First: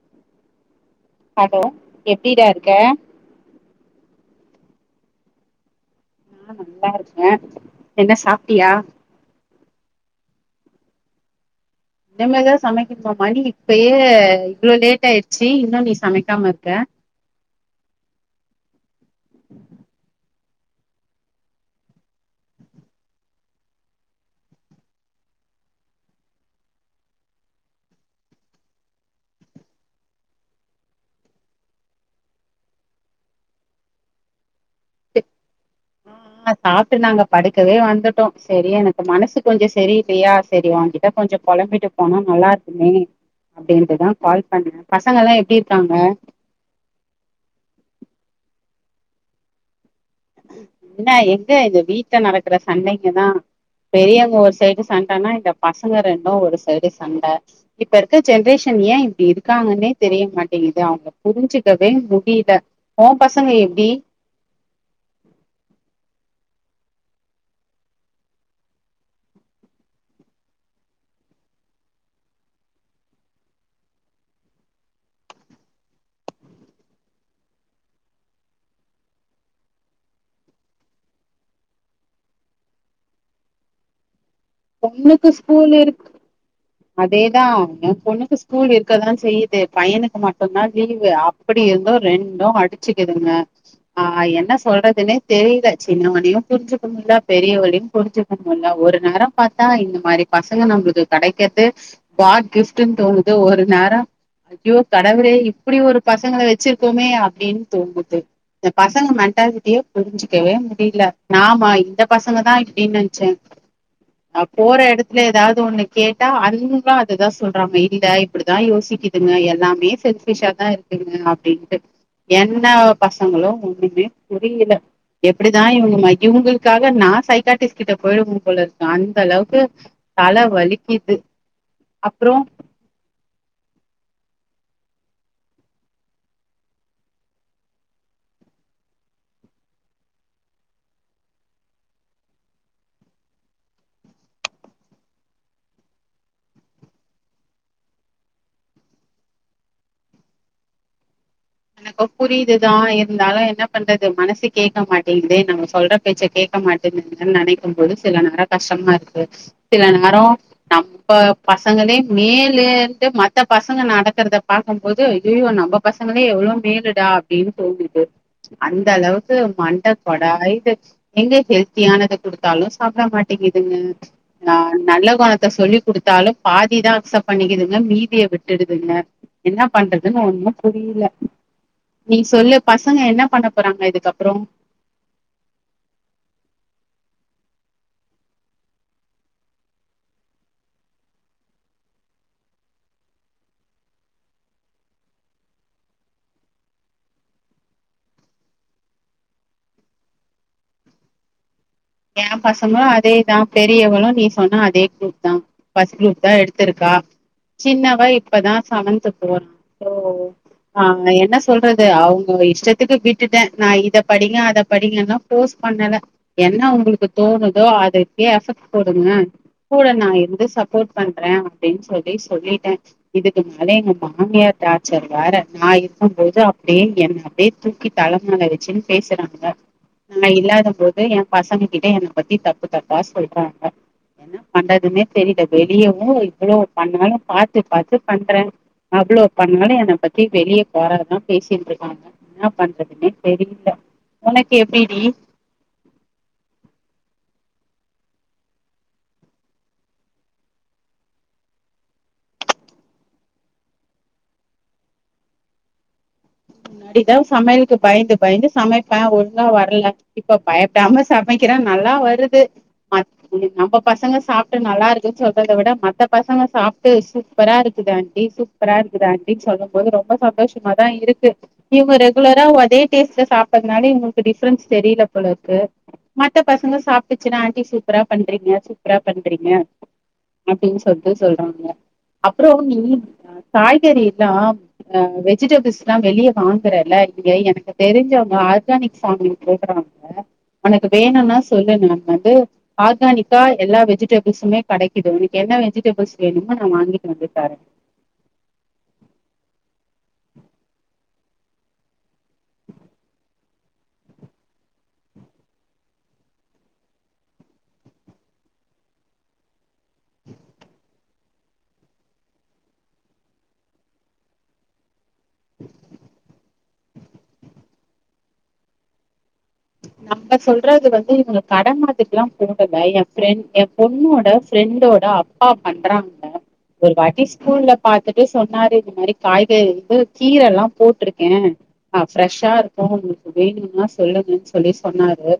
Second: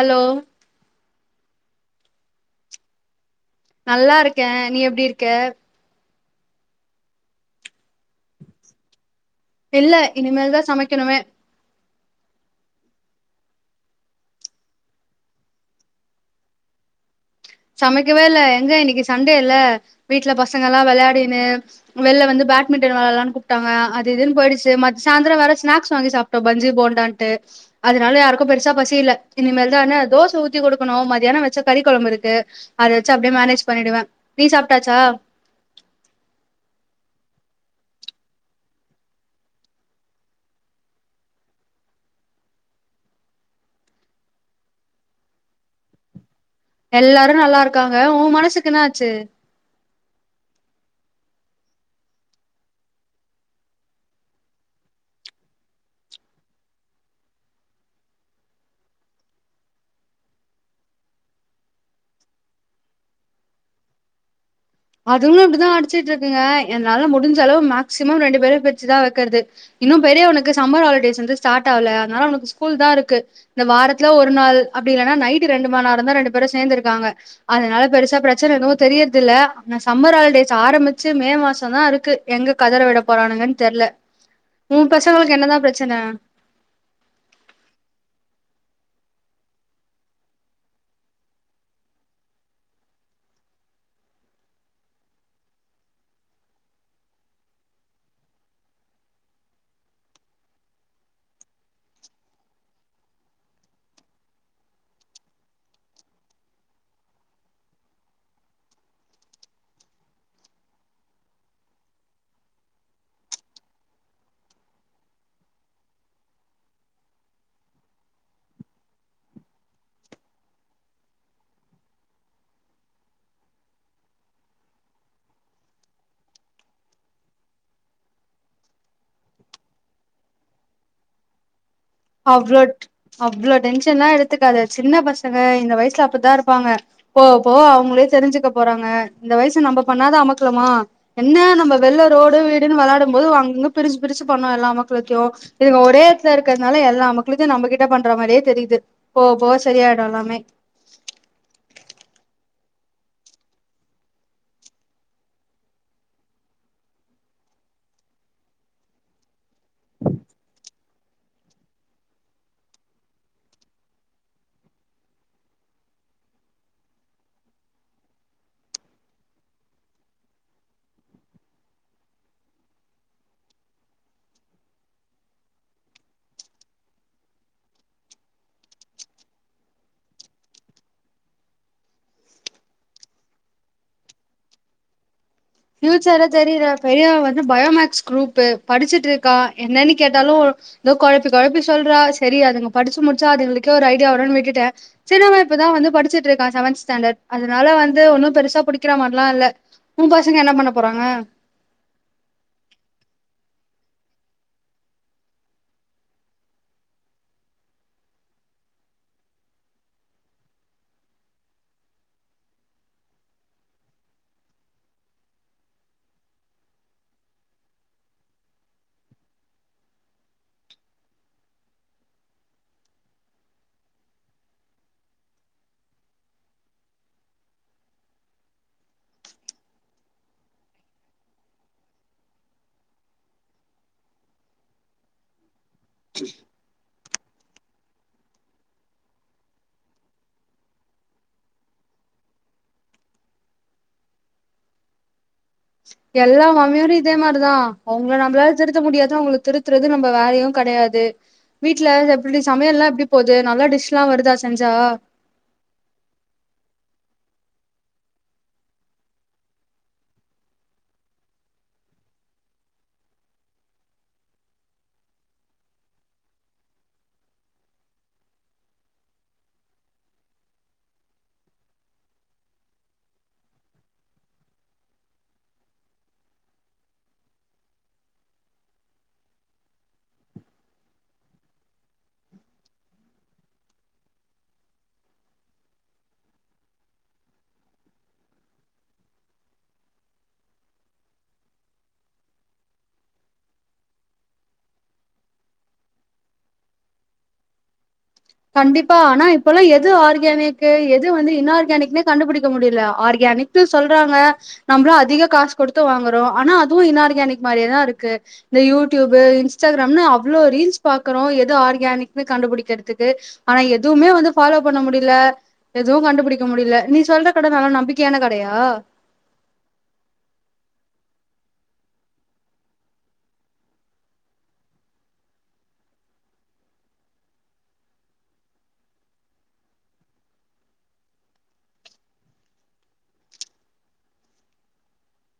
Allow hello எப்டிடா இருக்க நல்லாருக்கே நீ எப்டிருக்க ஆஹ் நல்லா ருக்கே என்ன சாப்ட்டியா இல்ல இனிமேல்தா சமக்கணுமே இனிமேதா சமக்கிணுமா மணி இப்பயே இவ்ளோ லேட் ஆயிடுச்சி இன்னு நீ சமக்காமருக்க சமைக்கவே ல்ல எங்க இன்னக்கி சண்டேல்ல வீட்ல பச ங்கல்லா வெளயாடின்னு வெள்ல வந்து பேட்மிட்டன் வெளாலானு கூப்ட்டாங்க அதுஇதுன்னு போயிடுச்சி மத் சாயந்தர ஸ்நாக்ஸ் வாங்கி சாப்ட்டோ பஞ்சி போண்டாட்டு அதனால யாருக்கு பெருசா பசி ல்ல இனமேல் தான தோச ஊத் த்தி குடுக்கணு மதியானோ வச்ச கறி கொழம்புருக்கு அத வச்சி அப்டியே மேனேஜ் பண்ணிடுவ நீ சாப் ம்ம் சாப்ட்டு நாங்க படுக் கலே வந்துட்டோ செரி எனக்கு மனசு கொஞ்சோ செரியில்லயா செரி ஓங்கிட்ட கொஞ்சோ பொலம்பிட்டு போனா நல்லாருக் கு அப்டின்ட்டுதா கால் பண்ணே பசங்கல்லா எப்டிருக்காங எல்லாரு நல்லாருக்காங ஓ மனசுக்கு என்னாச்சி என்ன எங்க இந்த வீட்ல நடக்கற சண்டைங்கதா பெரியவங்க ஒரு சைடு சண்டனா இந்த பசங்க ரெண்டு ஒரு சைடு சண்ட இப்ப ருக்க ஜென்ரேஷன் ஏ இப்டி ருக்காங்கனே தெரிய மாட்டேங்கிது அவுங்க புரிஞ்சிக்கவே முடில ஓ பசங்க எப்டி அதுங்ளு இப்டிதா அடிச்சிட்டுருக்குங்க என்னால முடிஞ்ச அளவு மேக்சிமம் ரெண்டு பேர பிருச்சி தான் வைக்கிறது இன்னும் பெரியவனுக்கு சம்மர் ஹாலிடேஸ் வந்து ஸ்டார்ட் ஆ அதனால அவனுக்கு ஸ்கூல் தான் இருக்கு இந்த வாரத்தில்ல ஒரு நாள் அப்டிஇல்லனா நைட்டு ரெண்டு மண நேரம் தான் ரெண்டு பேரும் சேர்ந்து இருக்காங்க அதனால பெருசா பிரச்சனை எது தெரியர்தில்ல நான் சம்மர் ஹாலிடேஸ் ஆரம்பிச்சு மே மாசம் தான் இருக்கு எங்க கதற விட போறானுங்கன்னு தெர்ல உன் பொண்ணுக்கு பசங்களுக்கு என்னதான் ஸ்கூல் பிரச்சன? இருக்கு அதேதான் ஏ பொண்ணுக்கு ஸ்கூல் இருக் இருக்கதான் செய்யுது பையனுக்கு மட்டும்தான் லீவு அப்படி இருந்தோ ரெண்டும் அடிச்சுக்கிதுங்க ஆஹ் என்ன சொல்றதுன்னே தெரியல சின்னவனையும் புரிஞ்சுக்க முல்ல பெரியவையும் புரிஞ்சுக்க முல்ல ஒரு நேரோம் பாத்தா இந்த மாதிரி பசங்க நம்மளுக்கு கிடைக்கிறது காட் கிஃப்ட்ன்னு தோணுது ஒரு நேரோம் ஐயோ கடவுளே இப்டி ஒரு பசங்கள வச்சிருக்கோமே அப்டின்னு தோனுது இந்த பசங்க மென்டாலிட்டியே புரிஞ்சுக்கவே முடியல நாம இந்த பசங்க தான் இப்டின்னு நினைச்சேன் போற இடத்துல ஏதாவது ஒண்ணு கேட்டா அதுந்களும் அதுதான் சொல்றாங்க இல்ல இப்டிதான் யோசி க்குதுங்க எல்லாமே செல்ஃபிஸ்ஷா தான் இருக்குதுங்க அப்டின்ட்டு என்ன பசங்களும் ஒண்ணுமே புரியல எப்டிதான் இவுங்கள இவங்களுக்காக நான் சைக்காட்டிஸ்ட் கிட்ட போயிடுன்னு போலருக் அந்த அளவுக்கு தலை வலிக்குது அப்றோ அவ்ளோ ட்ரு அவ்ளோ டென்ஷன் எல்லா எடுத்துக்காத சின்ன பசங்க இந்த வயசுல அப்டித்தான் இருப்பாங்க போவ போவ அவங்களே தெரிஞ்சுக்க போறாங்க இந்த வயசு ந ம்ம் பண்ணாத அமக்கலமா என்ன நம்ம வெள்ள ரோடு வீடு விளாடும் போது அங்க பிரிச்சி பிரிச்சு பண்ணோம் எல்லா அமக்களுத்தோ இதுங்க ஒரே இடத்துல இருக்கத் னால எல்லா அமக்களுத்தையும் நம்மகிட்ட பண்ற மாதிரியே தெரியுது போவ போவ சரியாயிடும் எல்லாமே எனக்கு புரியுதுதான் இருந்தாலும் என்ன பண்றது மனசு கேட்க மாட்டேங்குது நம்ம சொல்ற பேச்ச கேக்க மாட்டேனு நினைக்கும்போது சில நேரோம் கஷ்டமா இருக்கு சில நேரோம் நம்ம ப சங்களே மேலுன்ட்டு மத்த பசங்க நடக்கறத பார்க்கும்போது ஐயய்யோ நம்ம பசங்க எவ்ளோ மேலுடா அப்டின்னு தோனுது அந்த அளவுக்கு மண்டை கொடாயது எங்க ஹெல்த்தியானதை கொடுத்தாலும் சாப்பிட மாட்டேங்க ங்க் நல்ல குணத்தை சொல்லி கொடுத்தாலும் பாதி தான் அக்ச்ட் பண்ணிக்கக்குதுங்க மீதிய விட்டுடுதுங்க என்ன பண்றதுன்னு ஒண்ணும் புரியல நீ சொல்லு பசங்க என்ன பண்ண போறாங்க இதுக்கப்புறம் பியூச்சர்ல தெரியல பெரிய வந்து பயோமக்ஸ் குரூப் படிச்சுட்டு இருக்கா என்னன்னு கேட்டாலு ஏதோ குழப்பி குழப்பி சொல்றா சரி அதுங்க படிச்சு முடிச்சா அதுங்களுக்கே ஒரு ஐடியா வரும் விட்டுட்டேன் சரி [unintelligible] தான் வந்து படிச்சுட்டு இருக்கான் செவன்த் ஸ்டாண்டர்ட் அதனால வந்து ஒன்னும் பெருசா புடிக்க மாரி லா இல்ல பசங்க என்ன பண்ண போறாங்க என் பசங்களும் அதேதான் பெரியவளும் நீ சொன்ன அதே கூத் தான் பஸ்ட் குரூப் தான் எடுத்திருக்கா சின்னவ இப்பதான் செவன்து போறான் சோ ஆ என்ன சொல்றது அவங்கங்க இஷ்டத்துக்கு விட்டுட்டே நான் இத படிங்க அத படிங்கன்னா ஃபோர்சே பண்ணல என்ன உங்களுக்கு தோணுதோ அத எஃபெக்ட் போடுங்க கூட நான் இருந்து சப்போர்ட் பண்றேன் அப்படின்னு சொல்லி சொல்லிட்டேன் இதுக்கு மேல எங்க மாமியார் டார்ச்சர் வேற நான் இருக்கும் போது அப்படியே என் அப்படியே தூக்கி தலமேல வச்சுன்னு பேசுறாங்க நாங்க இல்லாத போது என் பசங்க கிட்ட என்னை பத்தி தப்பு தப்பா சொல்றாங்க என்ன பண்றதுமே தெரியல வெளியவும் இவ்வளவு பண்ணாலும் பாத்துு பாத்துு பண்றே அவ்வளவு பண்ணாலும் என் பத்தி வெளியே கொரதான் பேசின்ட் இருக்காங்க என்ன பண்றதுன்னே தெரியல உனக்கு எப்படிடி எல்லா மாமியாரும் இதே மாதிரிதான் அவங்கள நம்மளால திருத்த முடியாதது அவங்களுக்கு திருத்துறது நம்ம வேலயும் க கடையாது வீட்ல எப்படி சமையம் எல்லாம் எப்படி போது நல்லா டிஷ் எல்லாம் வருதா செஞ்சா அடிதான் சமையலுக்கு பயந்து பயந்து சமை பன் ஒழுங்கா வரல இப்ப பயப்படாம சமைக்க நல்லா வருது நம்ம பசங்க சாப்ட்டு நல்லா இருக்கு சொல்லறத விட மத்த பசங்க சாப்ட்டு சூப்பரா இருக்குது ஆண்டி சூப்பரா இருக்குது ஆண்டினு சொல்லும் போது ரொம்ப சந்தோஷமா தான் இருக்கு இவங்க ரெகுலரா அதே டேஸ்ட்ல சாப்பறதுனால இவங்களுக்கு டிஃப்ரென்ஸ் தெரியல போல இருக்கு மத்த பசங்க சாப்ட்டுச்சுன்னா ஆண்டி சூப்பரா பண்றீங்க சூப்பரா பண்றீங்க அப்படின்னு சொல்ட்டு சொல்றாங்க அப்புறம் நீ காய்கறி எல்லாம் அ வெஜிடபிள்ஸ் எல்லாம் வெளியே வாங்குரல இல்ல எனக்கு தெரிஞ்சவங்க ஆர்கானிக் சாமின் போடுறாங்க உனக்கு வேணும்னா சொல்லு நான் வந்து ஆர்கானிக்கா எல்லா வெஜிடபிள்ஸுமே கிடைக்குிது உனக்கு என்ன வெஜிடபிள்ஸ் வேணுமோ நான் வாங்கிட்டு வந்து தரேன் கண்டிப்பா ஆனா இப்பல்லா எது ஆர்கானிக் எது வந்து இன்ஆர்கானிக்னே கண்டுபிடிக்க முடியல ஆர்கானிக சொல்றாங்க நம்மளும் அதிக காசு கொடுத்து வாங்கறோம் ஆனா அதுவும் இன்ஆர்கானிக் மாரியேதான் இருக்கு இந்த யூடியூப் இன்ஸ்டாகிராம் அவ்ளோ ரீல்ஸ் பாக்குறோம் எதுோ ஆர்கானிக்ு கண்டுபிடிக்கிறதுக்கு ஆனா எதுவுமே வந்து ஃபாலோ பண்ண முடியல எதுவும் கண்டுபுடிக்க முடியல நீ சொல்ற கடை நல்லா நம்பிக்கையான கடையா [unintelligible] ப்ப சொல்றது வந்து இவங்க கடை மாரில்லா போடல என் பிரெண்ட் என் பொண்ணோட ப்ரெண்டோட அப் ப்பா பண்றாங்க ஒரு வாட்டி ஸ்கூல் ல பாத்துட்டு சொன்னாரு இந்த மாதிரி காய்கறி வந்து கீரை எல்லாம் போட்ருக்கே ஆ ஃப்ரெஷ்ஷா இருக்கும் உங்களுக்கு வேணும்னா சொல்லுங்கன்னு சொல்லி சொன்னாரு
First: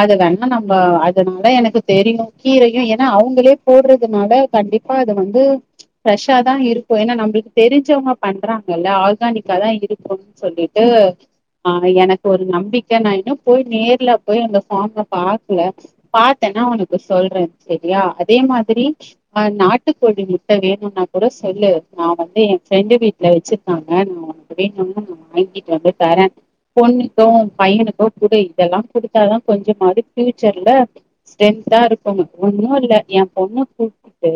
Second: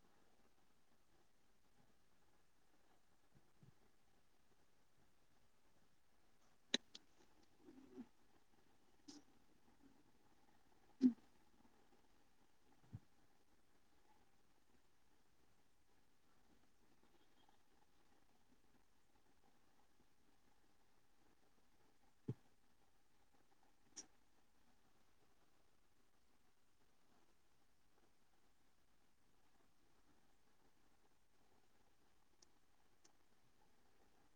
அது வேணா நம்ம அதனால எனக்கு தெரியும் கீரையும் ஏன்னா அவங்களே போடுறதுனால கண்டிப் பா அது வந்து ஃப்ரெஷ்ஷா தான் இருக்கு ஏன்னா நம்மளுக்கு தெரிஞ்சவங்க பண்றாங்கல்ல ஆர்கானிக்கா தான் இருக்கும்னு சொல்லிட்டு ஆ எனக்கு ஒரு நம்பிக்கை நான் இன்னும் போய் நேர்ல போய் அந்த ஃபார்ம் பாக்கல பார்த்தேன்னா உனக்கு சொல்றேன் சரியா அதே மாதிரி ஆ நாட்டுக்கோழி முட்டை வேணும்னா கூட சொல்லு நான் வந்து என் ஃப்ரெண்டு வீட்ல வச் வச்சிருக்காங்க நான் உனக்கு வேணுனா நான் வாங்கிட்டு வந்து தரே பொண்ணுக்கும் பையனுக்கும் குடு இதெல்லா கொடுத்தாதான் கொஞ்சமாது ஃபியூச்சர்ல ஸ்ட்ரென்தா இருக்கும்ங்க ஒன்னும் இல்ல என் பொண்ணு கூட்டிட்டு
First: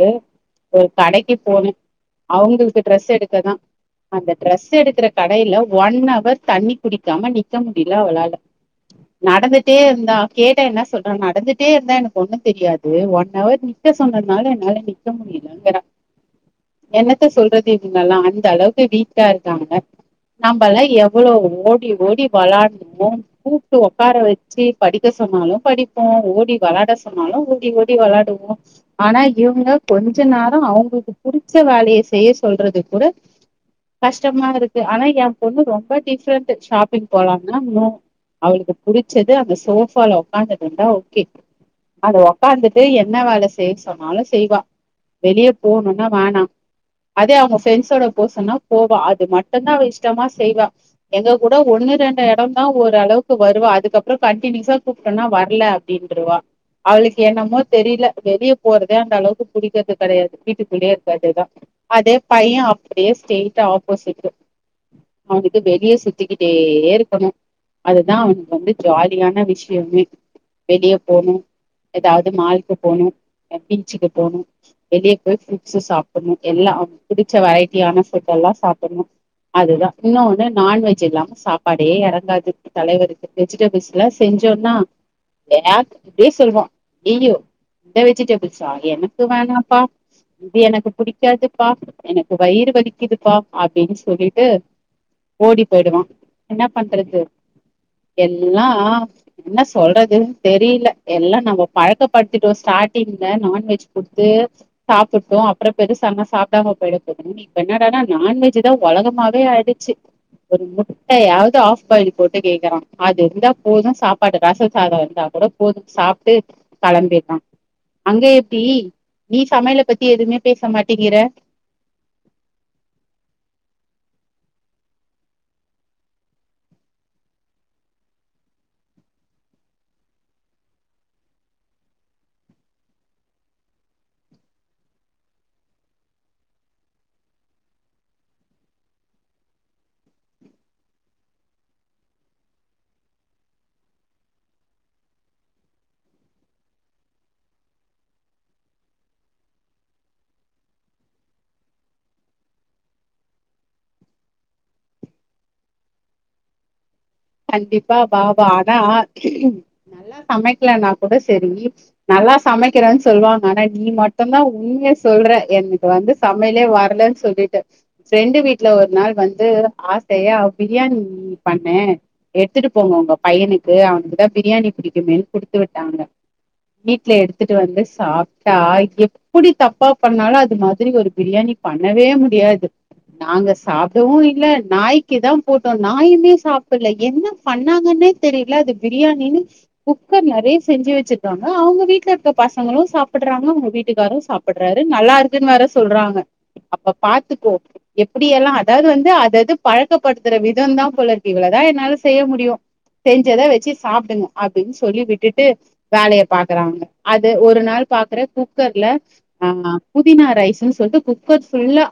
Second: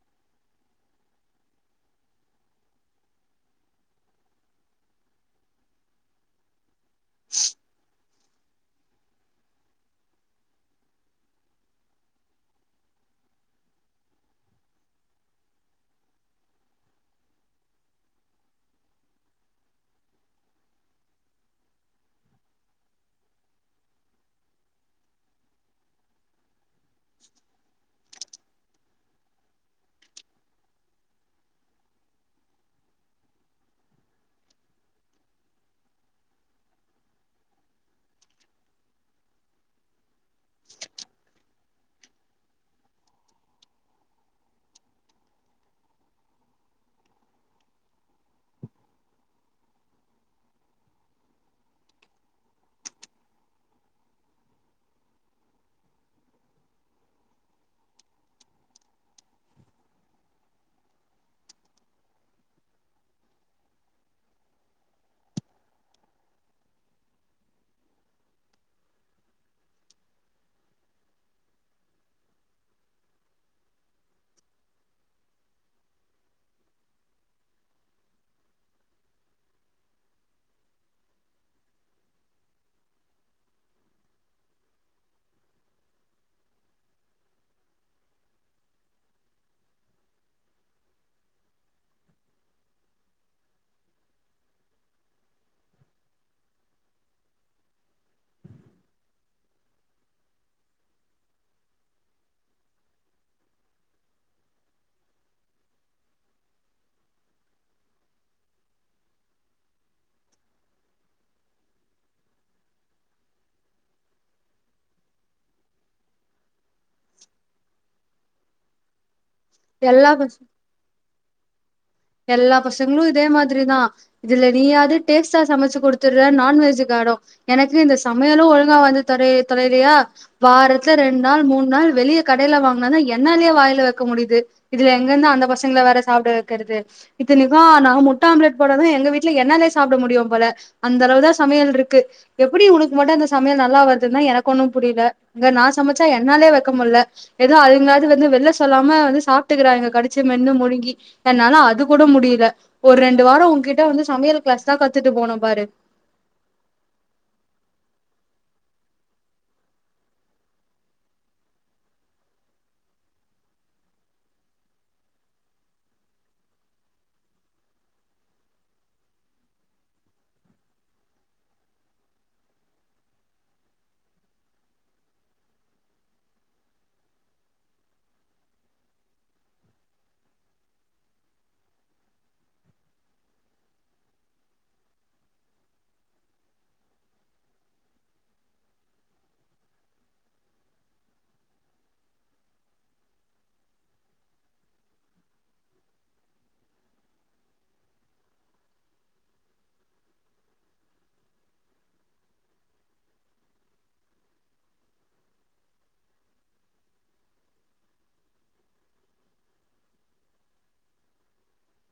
ஒரு கடைக்கு போனு அவங்களுக்கு ட்ரெஸ் எடுக்கதான் அந்த ட்ரெஸ் எடுக்குற கடையில ஒன் அவர் தண்ணி குடிக்காம நிக்க முடியல அவளால [inaudible] நடந்துட்டே இருந்தான் கேட்ட என்ன சொல்ற நடந்துட்டே இருந்தா எனக்கு ஒண்ணும் தெரியாது ஒன் அவர் நிக்க சொன்ன னால என்னால நிக்க முடியலங்கறா என்னத்த சொல்றது இவங்கல்லாம் அந்த அளவுக்கு வீக்கா இருக்காங்க நம்பல்லாம் எவ்ளோ ஓடி ஓடி வெளாடுவோம் கூப்ட்டு உக்கார வச்சு படிக்க சொன்னாலும் படிப்போம் ஓடி வெளாட சொன்னாலும் ஓடி ஓடி வெளாடுவோம் ஆ ஆனா இவங்க கொஞ்ச நேரம் அவங்களுக்கு புடிச்ச வேலைய செய்ய சொல்றது கூட கஷ்டமாருக்கு ஆனா என் பொண்ணு ரொம்ப டிஃப்ரெண்ட்டு ஷாப்பிங் போலாம்னா நோவும் அவளுக்கு புடிச்சது அந்த சோஃபால உக்காந்ததுட்டுருந்தா ஓகே அவ உக்காந்துட்டு என்ன வேல செய்ய சொன்னாலும் செய்வா வெளிய போணும்னா வேனா அதே அவங்க பிரெண்ஸோட போ சொன்னா போவா அது மட்டும்தான் அவ இஷ்டமா செய்வா எங்க கூட ஒண் ணு ரெண்டு எடம் தான் ஓரளவுக்கு வருவா அதுக்கப்புறம் கண்டினியூஸா கூப்ட்டோனா வரல அப்டின்னுருவா அவளுக்கு என்னமோ தெரில வெளிய போறதே அந்த அளவுக்கு புடிக்கறது கெடையாது வீட்டுக்குள்ளயே இருக்கதுதான் அதே பையன் அப்டியே ஸ்டேட் ஆப்போசிட் அவனுக்கு வெளியே சுத்திகிட்டே இருக்கணும் அதுதான் அவனுக்கு வந்து ஜாலியான விஷயமே வெளியே போனும் எதாவுது மால்கு போணு பீச்சுக்கு போணு வெளியே போய் ஃபுட்ஸு சாப்புணு எல்லா புடுச்ச வெரைட்டியான ஃபுட்டா ல்லா சாப்புட்ணு அதுதா இன்னா ஒண்ணு நான்வெஜ் இல்லாம சாப்பாடே எறங்காது தலைவருக்கு வெஜிடேபிள்ஸ்லா செஞ்சோம்னா ஏ இப்டியே சொல்வா அய்யயோ இந்த வெஜிடேபிள்ஸா எனக்கு வேணாம்பா இது எனக்கு பிடிக்காதுப்பா எனக்கு வயிறு வலிக்குதுப்பா அப்டினு சொல்லிட்டு ஓடி போயிடுவா என்ன பண்றது எல்லா என்ன சொல்றது தெரியில எல்லா நம்ம பழக்கப்படுத்திட்டோ ஸ்டாட்டிங் இந்த நான்வெஜ் கொடுத்து சாப்புட்டோ அப்றோ பெருசானா சாப்டாம போயிட போது இப்ப என்னடானா நான்வெஜுதா ஒலகமாவே ஆயிடுச்சு ஒரு முட்டையாவுது ஆஃப் பாயில் போட்டு கேக்குறா அது இருந்தா போது சாப்பாடு ரச சாதோ இருந்தா கூட போது சாப்டு கெளம்பி ட்டா அங்க எப்டி நீ சமையல பத்தி எல்லா எதுவுமே பேச மாட்டேங்கிற எல்லா பசங்களு இதே மாதிரி தா இதுல நீயாது டேஸ்டா சமச்சு குடுத்துடுற நான்வெஜுகா [unintelligible] எனக்கு இந்த சமையலு ஒழுங்கா வந்து தொலே தொலையிலயா வாரத்து ரெண் நாள் மூன் நாள் வெளிய கடையில வாங்னா தா என்னாலயே வாயில வைக்க முடியுது இதுல எங்க இருந்தா அந்த பசங்கள வேற சாப்ட வெக்குறது இத்தனைக்கோ நா முட்ட ஆம்லேட் போட்டாதா எங்க வீட்ல என்னாலயே சாப்ட முடியு போல அந்த அளவு தா சமையல் இருக் கு எப்புடி உனக்கு மட்டு அந்த சமையல் நல்லா வருதுன்னா எனக்கு ஒன்னு புரியல நா சமச்சா என்னாலே வைக்க முல் ல எதோ அதுங்களாவுது வந்து வெள்ல சொல்லாம வந்து சாப்டுகுறாங்க கடுச்சு மென்னு முழுங்கி என்னால அது கூட முடியில ஒரு ரெண்டு வாரோ உங்கிட்ட வந்து சமையல் கிளாஸ் தா கத்துட்டு போனு பாரு கண்டிப்பா வா வா ஆனா நல்லா சமைக்லனா கூட செரி நல்லா சமைக்கிறேன்னு சொல்வாங்க ஆனா நீ மட்டுந்தா உண்மைய சொல்ற எனக்கு வந்து சமையலே வர்லனு சொல்லிட்டு ஃபிரண்டு வீட்ல ஒரு நாள் வந்து ஆ சையா பிரியாணி பண்ணே எடுத்துட்டு போங்க உங்க பையனுக்கு அவனுக்குதா பிரியாணி பிடிக்குமேனு குடுத்து விட்டாங்க வீட்ல எடுத்துட்டு வந்து சாப்டா எப்புடி தப்பா பண்ணாலு அது மாதிரி ஒரு பிரியாணி பண்ணவே முடியாது நாங்க சாப்டவு இல்ல நாய்க்கி தா போட்டோ நாயுமே சாப்டல என்ன பண்ணாங்கனே தெரியல அது பிரியாணினு குக்கர் நெறைய செஞ்சு வச்சுட்டாங்க அவுங்க வீட் வீட்ல இருக்க பசங்களு சாப்டுறாங்க அவுங்க வீட்டுக்காரு சாப்டுறாரு நல்லா இருக்குனு வேற சொல்றாங்க அப்ப பாத்துக்கோ எப்புடி எல்லா அதாவுது வந்து அதது பழக்கப்படுத்துற விதோந்தா போலருக்கு இவளதா என்னால செய்ய முடியு செஞ்சத வெச்சி சாப்டனு அப்டின் சொல்லி விட்டுட்டு வேலய பாக்குறாங்க அது ஒரு நாள் பாக்குற குக்கர்ல ஆ புதினா ரைஸுன் சொல்ட்டு குக்கர் ஃபுல்லா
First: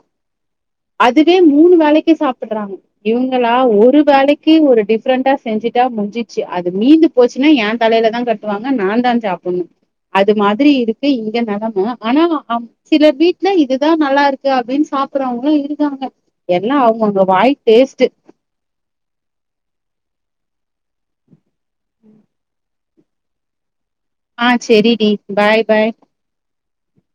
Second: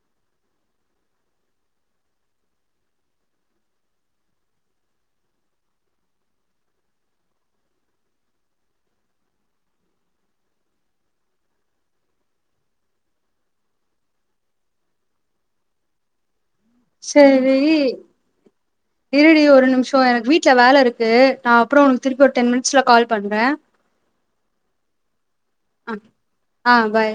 அதுவே மூணு வேலைக்கி சாப்புட்றாங்க இவுங்களா ஒரு வேலைக்கி ஒரு டி ஃப்ரெண்டா செஞ்சுட்டா முஞ்சிச்சு அது மீந்து போச்சுன்னா எ தலையில தா கட்டுவாங்க நா தா சாப்புன்னோ அது மாதிரி இருக்கு இங்க நெலம ஆனா அம் சில வீட்ல இதுதா நல்லாருக்கு அப்டின் சாப்புறவங்க இருக்காங்க எல்லா அவுங்கவுங்க சரி வாய் டேஸ்டு சோ எனக் வீட்ல வேல இருக்கு நா அப்புறோ உன் திருப்பி ஒரு டென் மினிட்ஸ்ல கால் பண்ற ஆ செரி டி பாய் பாய் ஆ பாய்